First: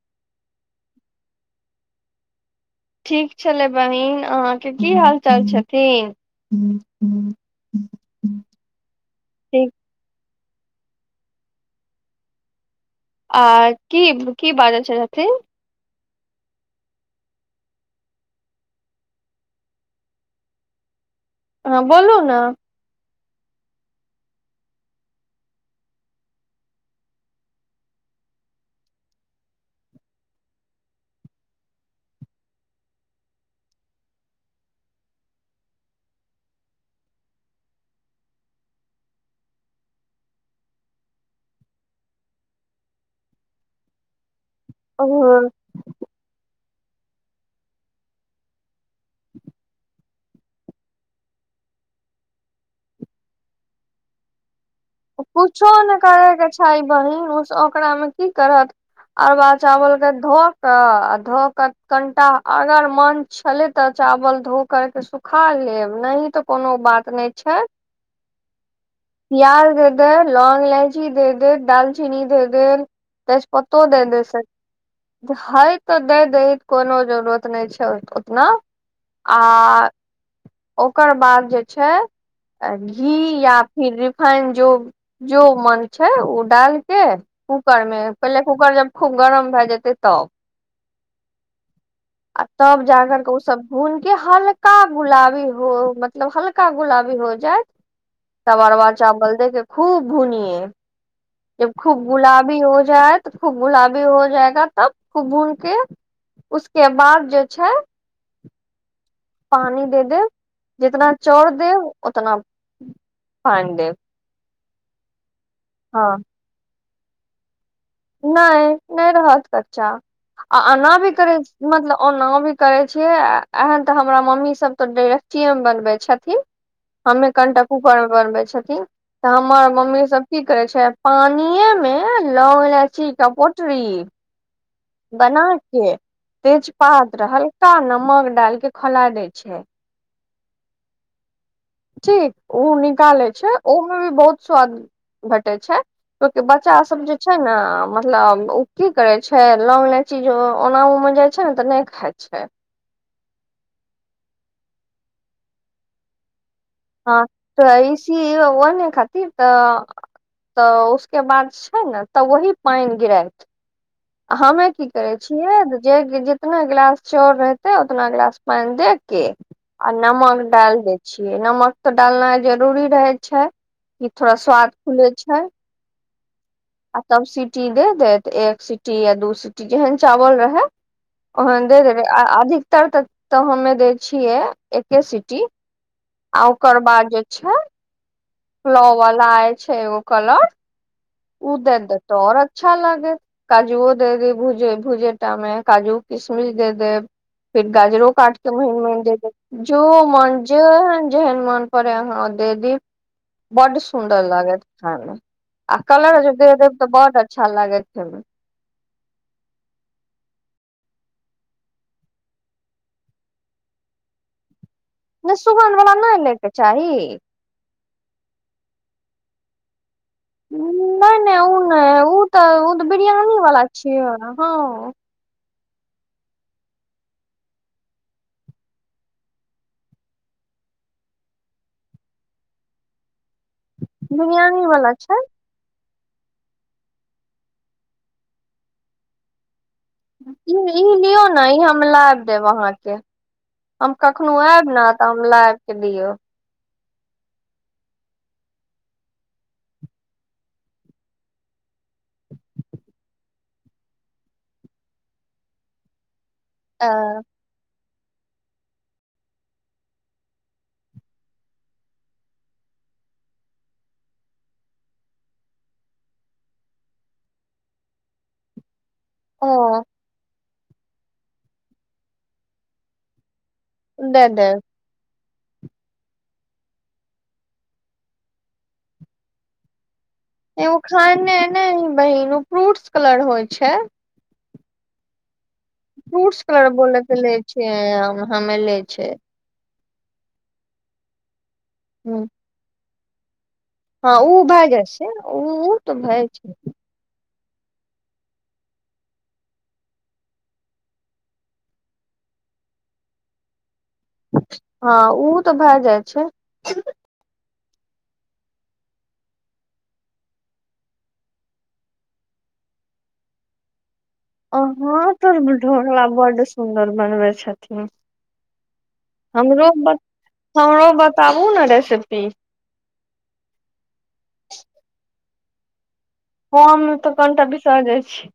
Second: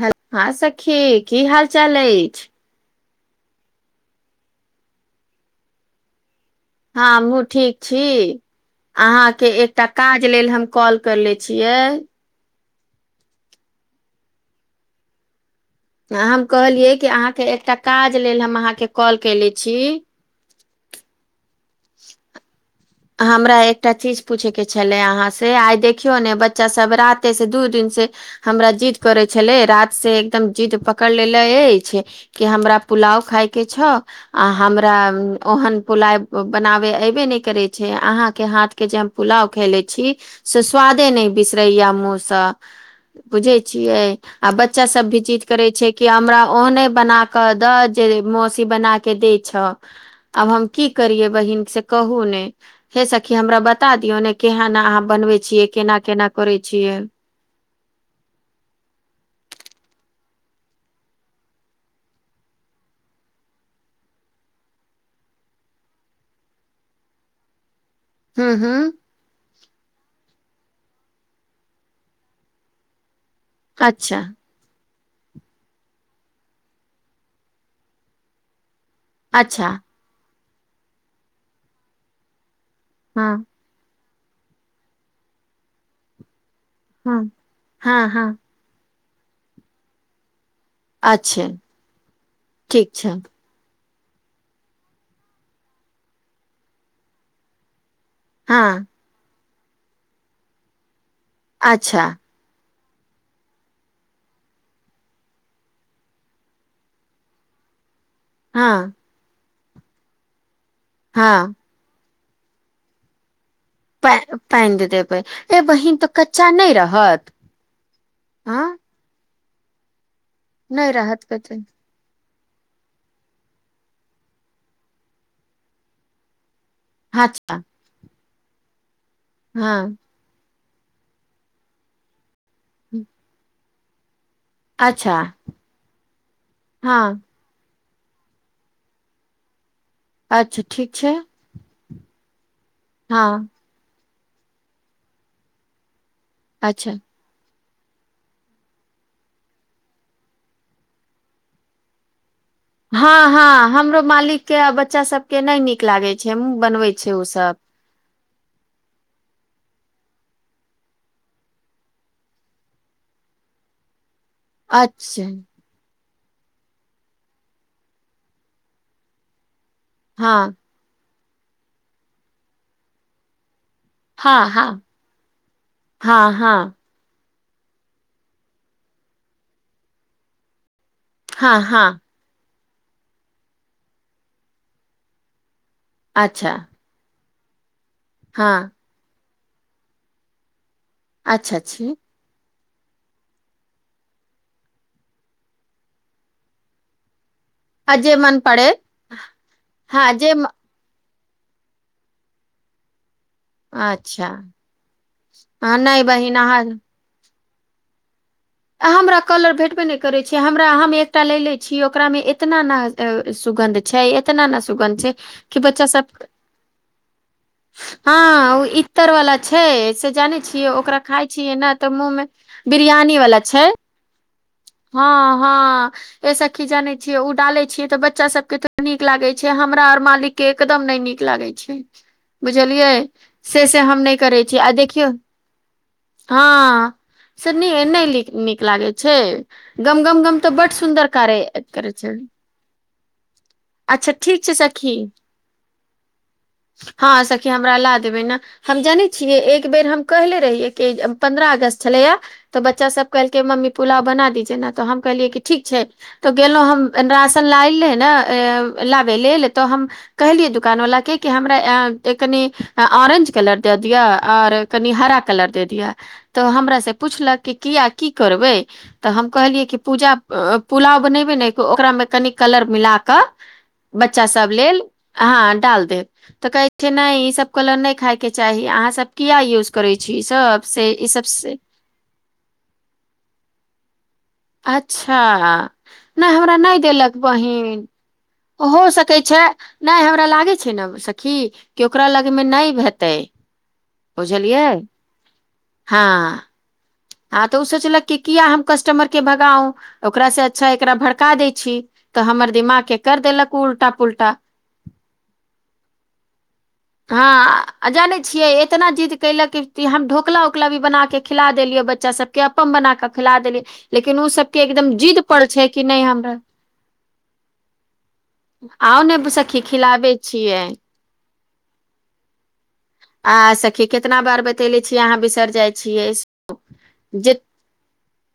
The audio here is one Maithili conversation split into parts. ह हँ सखी, की हाल-चाल अछि? ठीक छलै बहिन, अहाँके की हाल-चाल छथिन? हँ, हमहूँ ठीक। छी, अहाँके ठीक एकटा काज लेल हम कॉल करले छियै। आ की की बाजै [unintelligible] छथि? हम कहलियै कि अहाँके एकटा काज लेल हम अहाँके कॉल केले छी। हँ बोलू ने! हमरा एकटा चीज पूछयके छलै अहाँसँ। आइ देखियौ ने, बच्चा सभ रातिसँ दू दिनसँ हमरा जिद्द करै छलै रातसे एकदम जिद्द पकड़ लेले अछि कि हमरा पुलाव खायके छौ! आ हमरा ओहन पुलाय बनाबे अऐबे नइॅं करैत छै, अहाँके हाथके जे हम पुलाव खेने छी। से स्वादे नइॅं बिसरैय मुँहसँ, बुझै छियै आ बच बच्चा सब भी जिद ओ करै छै कि हमरा ओहने बनाकऽ दऽ जे मौसी बनाक के दै छै आब? हम की करियै, बहिन? से कहु ने! हे सखी, हमरा बता दियौ ने, केहन अहाॅं किछो नहि करयके छै, बहिन। ओ ओकरामे की करहक अरवा चावलके धो कऽ, आ धो कऽ कनिटा अगर मन छलै तऽ चाउर धो कऽ सुखा लेब, नहि तऽ कोनो बात नहि छै। हूॅं, हूॅं पिआज, दे देब, लॉंग, इलाची दे देब, दालचीनी दे देब तेजपतो देै अच्छा दैब सखी हय तऽ दे दही, कोनो जरूरत नहि छै उतना आ अच्छा ओकर बाद जे छै, घी डालब। हँ आ फेर रिफाइन, जे जे मन छै, ओ डालि कऽ हँ हँ कूकरमे हँ पहिने। कुकर जब खूब गरम भए जेतै तब अच्छे तब ठीक जा छै करके उ सब हुनके हल्का गुलाबी हो मतलब हल्का गुलाबी हो जायत तब हँ अरबा चावल दे के खूब भुनियए जब अच्छा खूब गुलाबी हो जाइत तऽ खूब गुलाबी हो [unintelligible] तब भुनके [unintelligible] बाद जे छै हँ पानि दे देब, जितना हँ चाउर देब उतना पानि देब पानि दे देबै, ए बहिन तऽ हँ कच्चा नहि रहत? नहि, हँ नहि रहत कच्चा, आ एना नहि भी रहत करै कच्चा मतलब ओना भी करे छियै एहन। हमरा मम्मी सभ तॅं डेगचीएमे बनबैत छथिन। हमे अच्छा कनिटा कुकरमे बनबै छथिन तऽ हमर हँ मम्मी सभ की करे छै पानियेमे लौंग-इलायचीक पोटरी अच्छा बना कऽ हँ तेजपात आ हल्का नमक डालि कऽ खौला देय छै। अच्छा ठीक छै ठीक ओ हँ निकाले छै ओहो में बहुत स्वाद भेटे छै ओके बच्चा अच्छा सभ जे छै ने मतलब ओ की करे छै लोन्ग ईलाईची ओना ओमे जाइ छै ने तऽ नई खाइ छै हँ-हँ, हमरो मालिकक बच्चा सभके नै नीक लागे छै। हमहु बनबैत छी। हँ त ऐसी आहेने खातिर तऽ तऽ उसके बाद छै न तऽ वही पाईन गिरात हमे की करे अच्छा छियै जेतने गिलास चाउर रहते उतना गिलास पानि दे के आ नमक हँ डाल देत छियै, नमक तऽ डालनाइ जरूरी रहै छै, कि थोड़ा हँ स्वाद हँ खुलै छै। हँ हँ आ तब सीटी दऽ देत एक सीटी वा दू सीटी, जेहन चाउर रहै हँ ओहेन हँ अधिकतर तऽ तऽ हमे दै छियै एके सिटी अच्छा आउ ओकर बाद जे छैई हँ वाला आय छै एगो कलर ओ अच्छा दे छी दे ते और अच्छा लागत काजूओ दऽ दी। भुजैत-भुजैत काजू-किशमिश दऽ देब। फेर आ गाजरो जे काटि मन कऽ पड़े महीन-महीन दऽ हँ दियौ, म- जे मन। जेहन मन पड़े अहा दे दी बड सुंदर अच्छा लागत खाय मऽ आ हँ नहि कलर बहिन दे अहाँ देब तऽ बड अच्छा लागत खाय मऽ हमरा कलर भेटबे नहि करै छै। हमरा हम एकटा लऽ ले छियै, ओकरामे एतना नहि। सुगन्ध छै, एतनऽ सुगन्ध छै। नई कि सुगंध बच्चा वाला सब नई लैके चाही हँ ओ इ्तर वाला छै से जाने छियै ओकरा नहि खाय नहि छियै ओ नऽ तऽ मुँहं मऽ बिरियानी वाला छै छि हँ हँ हँ ऐ सखि जाने छिय उ डाले छियै तऽ बच्चा सब के नीक लागे छै हमरा और मालिक कऽ एकदम नहि नीक लागे छै बुझलियै से से हम नई करै छी बिरियानी आ वाला देखियौ छै हँ, से नयऽ नीक नहि लागे छै। गम गम गम तऽ ई बड ई सुन्दर लियौ कार्य ने ई हम करै छै लाय देब अहाँके हम अच्छा कखनो ठीक छै आएब ने सखी तऽ हम ला के दियौ हँ सखी हमरा ला देबै नऽ हम जानै छियै। एक बेर हम कहने रहियै कि पन्द्रह अगस्त छलैए यह तऽ बच्चा सब कहलकै मम्मी पुलाव बना दीजिये न तऽ हम कहलियै कि ठीक छै तऽ गेलहुँ हम राशन लायल ने लाबै लेल तऽ हम कहलियै दुकान वला के कि हमरा कनि ऑरेंज कलर दए दिअ और कनि हरा कलर दे दिअ तऽ हमरा से पुछलक कि किया की करबै तऽ हम कहलियै, ओ पुलाव बनेबै ने। ओकरामे कनी कलर मिला कऽ बच्चा दे सब देब लेल हँ डाल देब तऽ कहै छै नई ईसभ कलर नई खायके चाही अहाँसभ किआ यूज करै छी ई सभ? से ई सभसँ? नय बहिन ओ फ्रूट्स कलर होइ छै अच्छा नय हमरा नय देलक बहिन आ [unintelligible] हो सकैत छै नहि हमरा लागै छै ने सखी कि ओकरा लगमे नहि हेतै हँ उ बुझलियै भैय जाय छै ओ तऽ हँ भए छै हँ तऽ उ सोचलक कि किया हम कस्टमरके भगाऊ ओकरासँ अच्छा एकरा भड़का दै छी तऽ हमर दिमाग के कर देलक उल्टा पुलटा हँ, उ तऽ भऽ जाइ छै। हँ आ जाने छियै एतना जिद कैला क हम ढोकला उकला भी बना के खिला देलियै बच्चा बच्चा सबके अप्पम बना कऽ खिला देलीये लेकिन ओ सबके एकदम अहाँ जिद तऽ पर छै कि नय ढोकला हमरा बड्ड सुन्दर बनबै छथिन आउ ने सखी खिलाबे छियै ताब ऊ न जाय सखतिये आ सखी कितना बार बतैले छीयै अहाँ बिसर जाइ छीयै हम तऽ कोनटा भीसा जाइ छी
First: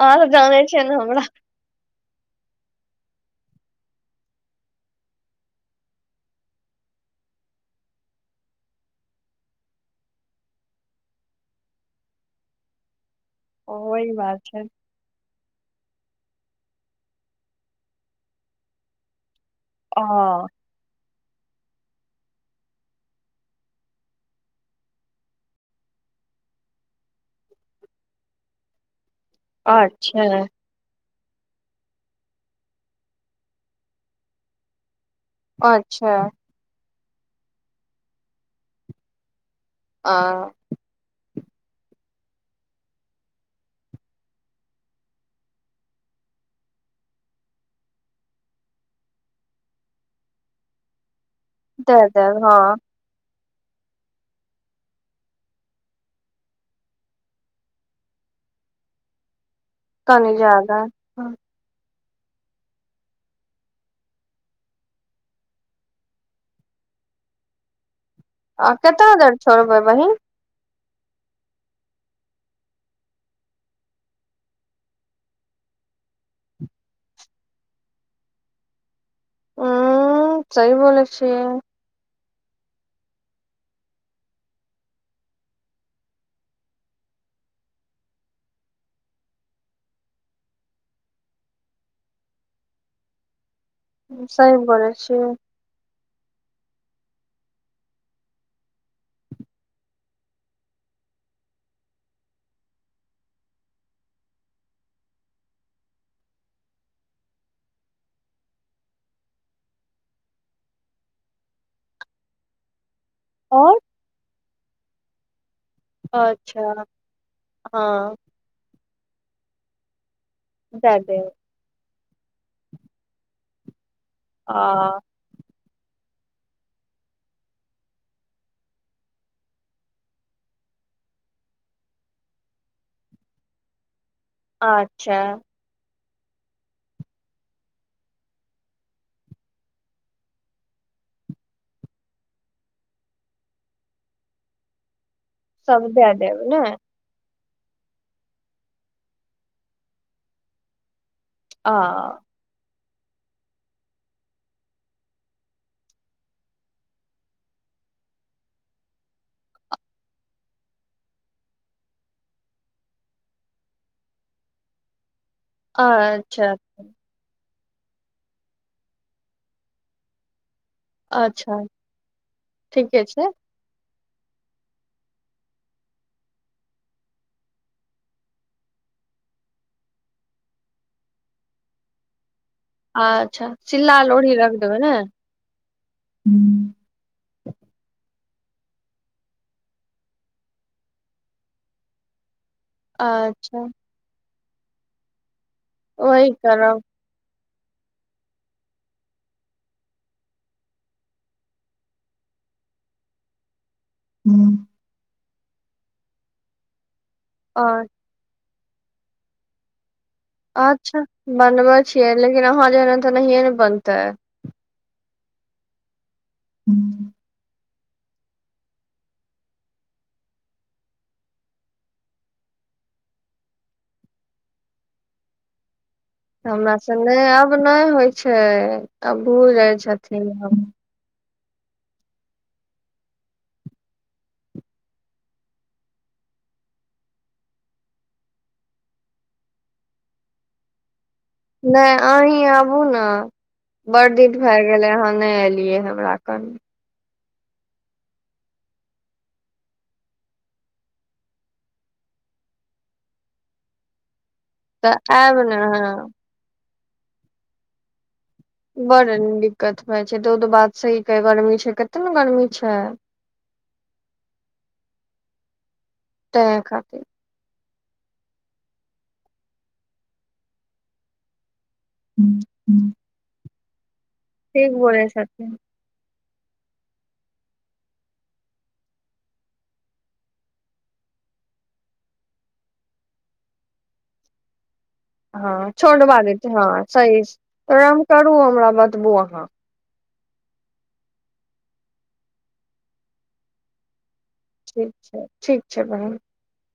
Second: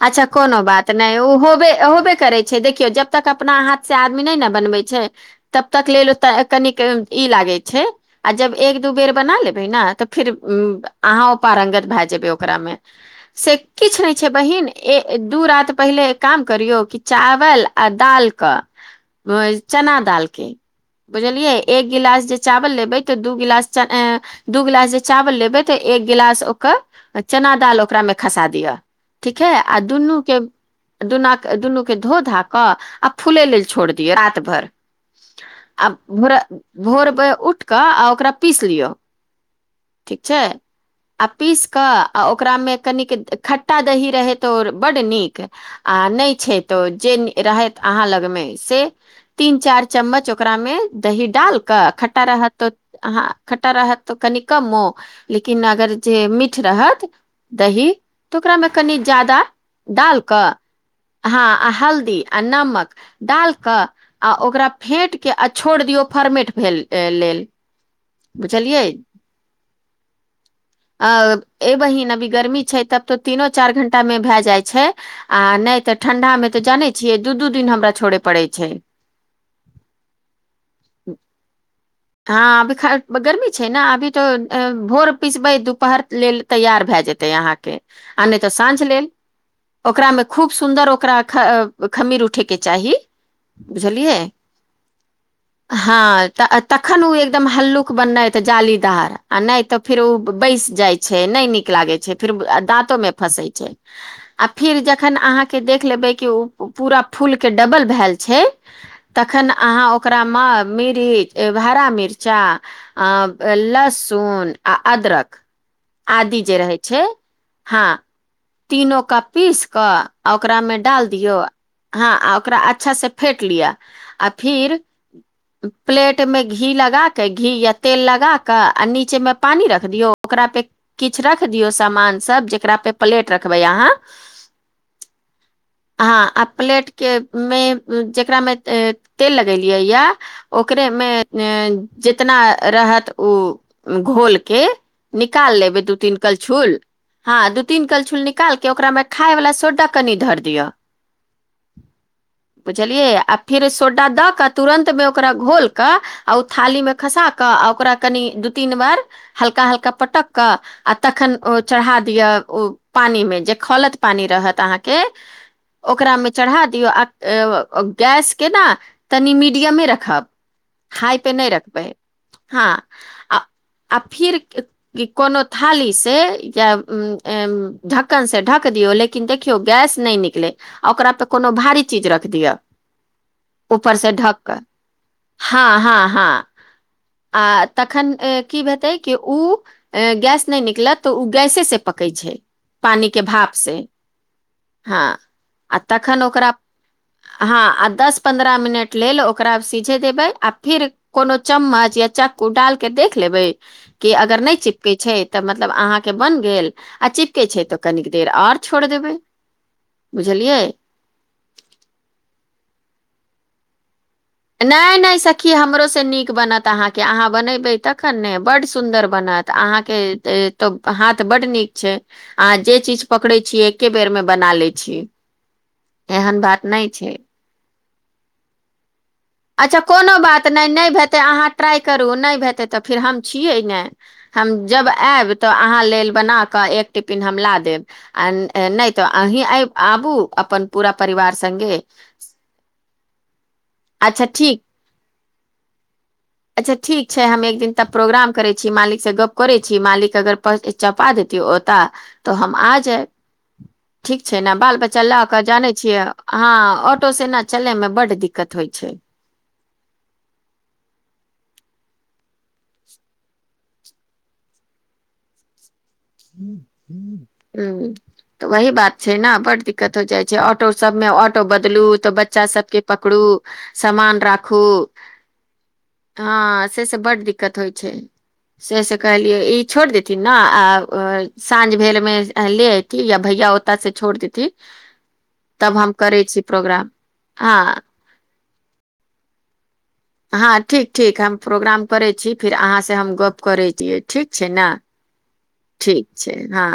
अहाँ अच्छा तऽ जानै कोनो छियै बात ने नय हमरा ओ होबे होबे करै छे देखियौ जब तक अपना हाथ से आदमी नय न बनबै छै तब तक लेल ओत ए कनिक ई लागे रहै आ जब एक दू बेर बना लेबे ने तऽ फिर अहाँ ओ पारंगत भय जेबे ओकरा मे से किछ वही नय छै बात बहिन ए दू रात पहिले एक काम करियौ कि चावल आ दाल क चना दाल ह के बुझलियै एक गिलास जे चावल लेबै तऽ दू गिलास ए दू गिलास जे चावल लेबै तऽ एक गिलास ओकर चना दाल ओकरामे खसा दिह ठीक है आ अच्छा दुनूके दुनक दुनू के धो धा कऽ आ फूले लेल छोड़ दियअ रात भर आ अच्छा भोर भोर मे उठ कऽ आ ओकरा पीस लिअ आ ठीक छाय [inaudible] आ पीस कऽ आ ओकरामे कनिक खट्टा दही रहै तऽ ओ बड्ड नीक आ नहि छै तऽ जे रहथि अहाँ लगमे से तीन चारि चम्मच ओकरा मे दही डाल क दे खटटा देब रहत हँ तऽ अहाँ खट्टा रहत तऽ कनि कमो लेकिन अगर जे मीठ रहत दही तऽ ओकरामे कनि ज्यादा डाल कनि कऽ जादा हँ आ हल्दी आ नमक डाल कऽ आ ओकरा फेटके आ छोड़ दियौ फर्मेट भेल अ लेल आ बुझलियै केता देर छोड़बै बहीन अ ए बहिन अभी गर्मी छै तब तो तीनो चार घंटा मे भए जाइ छै आ नहि तऽ ठंडा मे तऽ जानै छियै दू दू दिन हमरा छोड़य पड़ैय छै उ सही बोलै छीय हँ अभी ख गर्मी छै ने अभी तो भोर पिसबै दुपहर लेल तैयार भै जेतै आहाँ के आ नय तऽ साझ लेल ओकरामे खूब सुन्दर खमी उठयके चाही। सहि बोलै छी हाँ तऽ तखन ओ एकदम हलुक बनत, जालीदार। नहि तऽ फेर ओ बैस जाइ छै। छै नय नीक लागै छै फेर दाँतो मे फँसै छै आ फिर जखन अहाँके देख लेबै कि ओ पूरा फूलके डबल भैल छै तखन अहाँ ओकरामे मिरीच एब हरा मिर्चा आ और लहसुन आ अदरक आदि जे रहै अच्छा छै हँ तीनो कऽ पीस कऽ आ ओकरा मे दए डाल देब दियौ हँ आ ओकरा अच्छा से फेट लिअ आ फिर आ प्लेट मे घी लगाक घी या तेल लगा क आ नीचे मे पानी रख दियऔ ओकरा किछ रख दियौ सामान सब जेकरा पे प्लेट रखबै अहाँ अच्छा हँ आ प्लेट के मे जकरामे ए तेल लगेलियै यए ओकरे मे ने जितना रहत ओ घोलके निकाल लेबै सब दू दए तीन देब कल ने छुल हँ दू तीन करछुल निकालके ओकरामे खाय वला सोडा कनि धर दिअ आ बुझलियै आ फेर सोडा दऽ कऽ तुरन्तमे ओकरा घोल कऽ आ ओ थालीमे खसा कऽ, ओकरा कनि दू-तीन बार हल्का-हल्का पटक कऽ। आ तखन ओ चढ़ा दिअ ओ पानी मे जे खौलत पानी रहत अहाँ के ओकरामे अच्छा चढ़ा दियौ गैसके न तनि मीडियमे रखब हाय पे नहि अच्छा रखबै है हँ ठीके छै आ आ फिर कोनो थाली से या उ ए ढक्कन से ढक दियौ लेकिन किन देखियौ गैस नहि निकले आ ओकरा पर कोनो भारी चीज रख दियअ अच्छा सिल्ला ऊपरसँ लोढ़ी रख ढकन देबै ने हँ हँ हँ आ तखन की भेतै कि उ गैस नहि निकलत तऽ ओ गैसे से पकै छै पानी के भाप अच्छा से हँ आ तखन वही ओकरा करब हँ आ दस पन्द्रह मिनट लेल ओकरा सीझे देबै आ फिर कोनो चम्मच या चक्कू डाल के देख लेबै कि अगर नहि चिपकै छै तऽ मतलब अहाँके बन गेल आ चिपकै छै तऽ आओर कनि देर आर छोड़ि देबै, बुझलियै। बनबे छियै लेकिन अहाँ जेहेन तऽ नहिए ने बनते नहि नहि सखी हमरोसँ नीक बनत अहाँके अहाँ बनेबै तऽ तखन ने बड सुन्दर बनत अहाँके तो हाथ बड नीक छै अहाँ जे चीज पकड़ै छीयै एके बेरमे बना लै छीयै हमरा स नहि आब नहि होइ छै अ भू अच्छा कोनो बात नभ नभ हेतै अहाँ ट्राइ करू नईभ हेतै तऽ फेर हम छियै ने हम जब आयब तऽ अहाँ लेल बनाकऽ एक टिफिन हम ला देब आ नहि तऽ अही यै आबू अपन पूरा परिवार स नहि अहीं आबु न बड़ अच्छा दिर भए ठीक गेलै अहाँ नहि एलियै हमरा कन से ठीक छै हम एक दिन तऽ प्रोग्राम करै छी मालिकसँ गप्प करैत छी मालिक अगर चपा देैतिय ओतय तऽ हम आ जाएब ठीक छै ने बाल तऽ बच्चा लए आयब कऽ ने जानै छियै अहाँ अहाँ ऑटो से ने चले मे बड दिक्कत होइ छै बड़ निक्कत भइ जाय छै। तऽ बात सही कहैत छीगर्मी छै, कतेक ने गर्मी छै ह तैं हू खातिर ह तऽ वही बात छै न बड दिक्कत हो जाइ छै ऑटो सब मे ऑटो बदलू तऽ बच्चा सबके पकड़ू सामान राखू ठीक बोलै छथिन हँ से से बड दिक्कत होइ छै से से कहलियै ई छोड़ देथिन ना आ अ साँझ भेल मे ले यती या भैया ओत से छोड़ देथी हँ छोट ब देते हँ सही हँ तो हम करू हमरा बतबू अहाँ हँ ठीक ठीक हम प्रोग्राम करै छी फिर अहाँ से हम गप करैत छीय ठीक छै ने ठीक छै छै ठीक बहिन छय हँ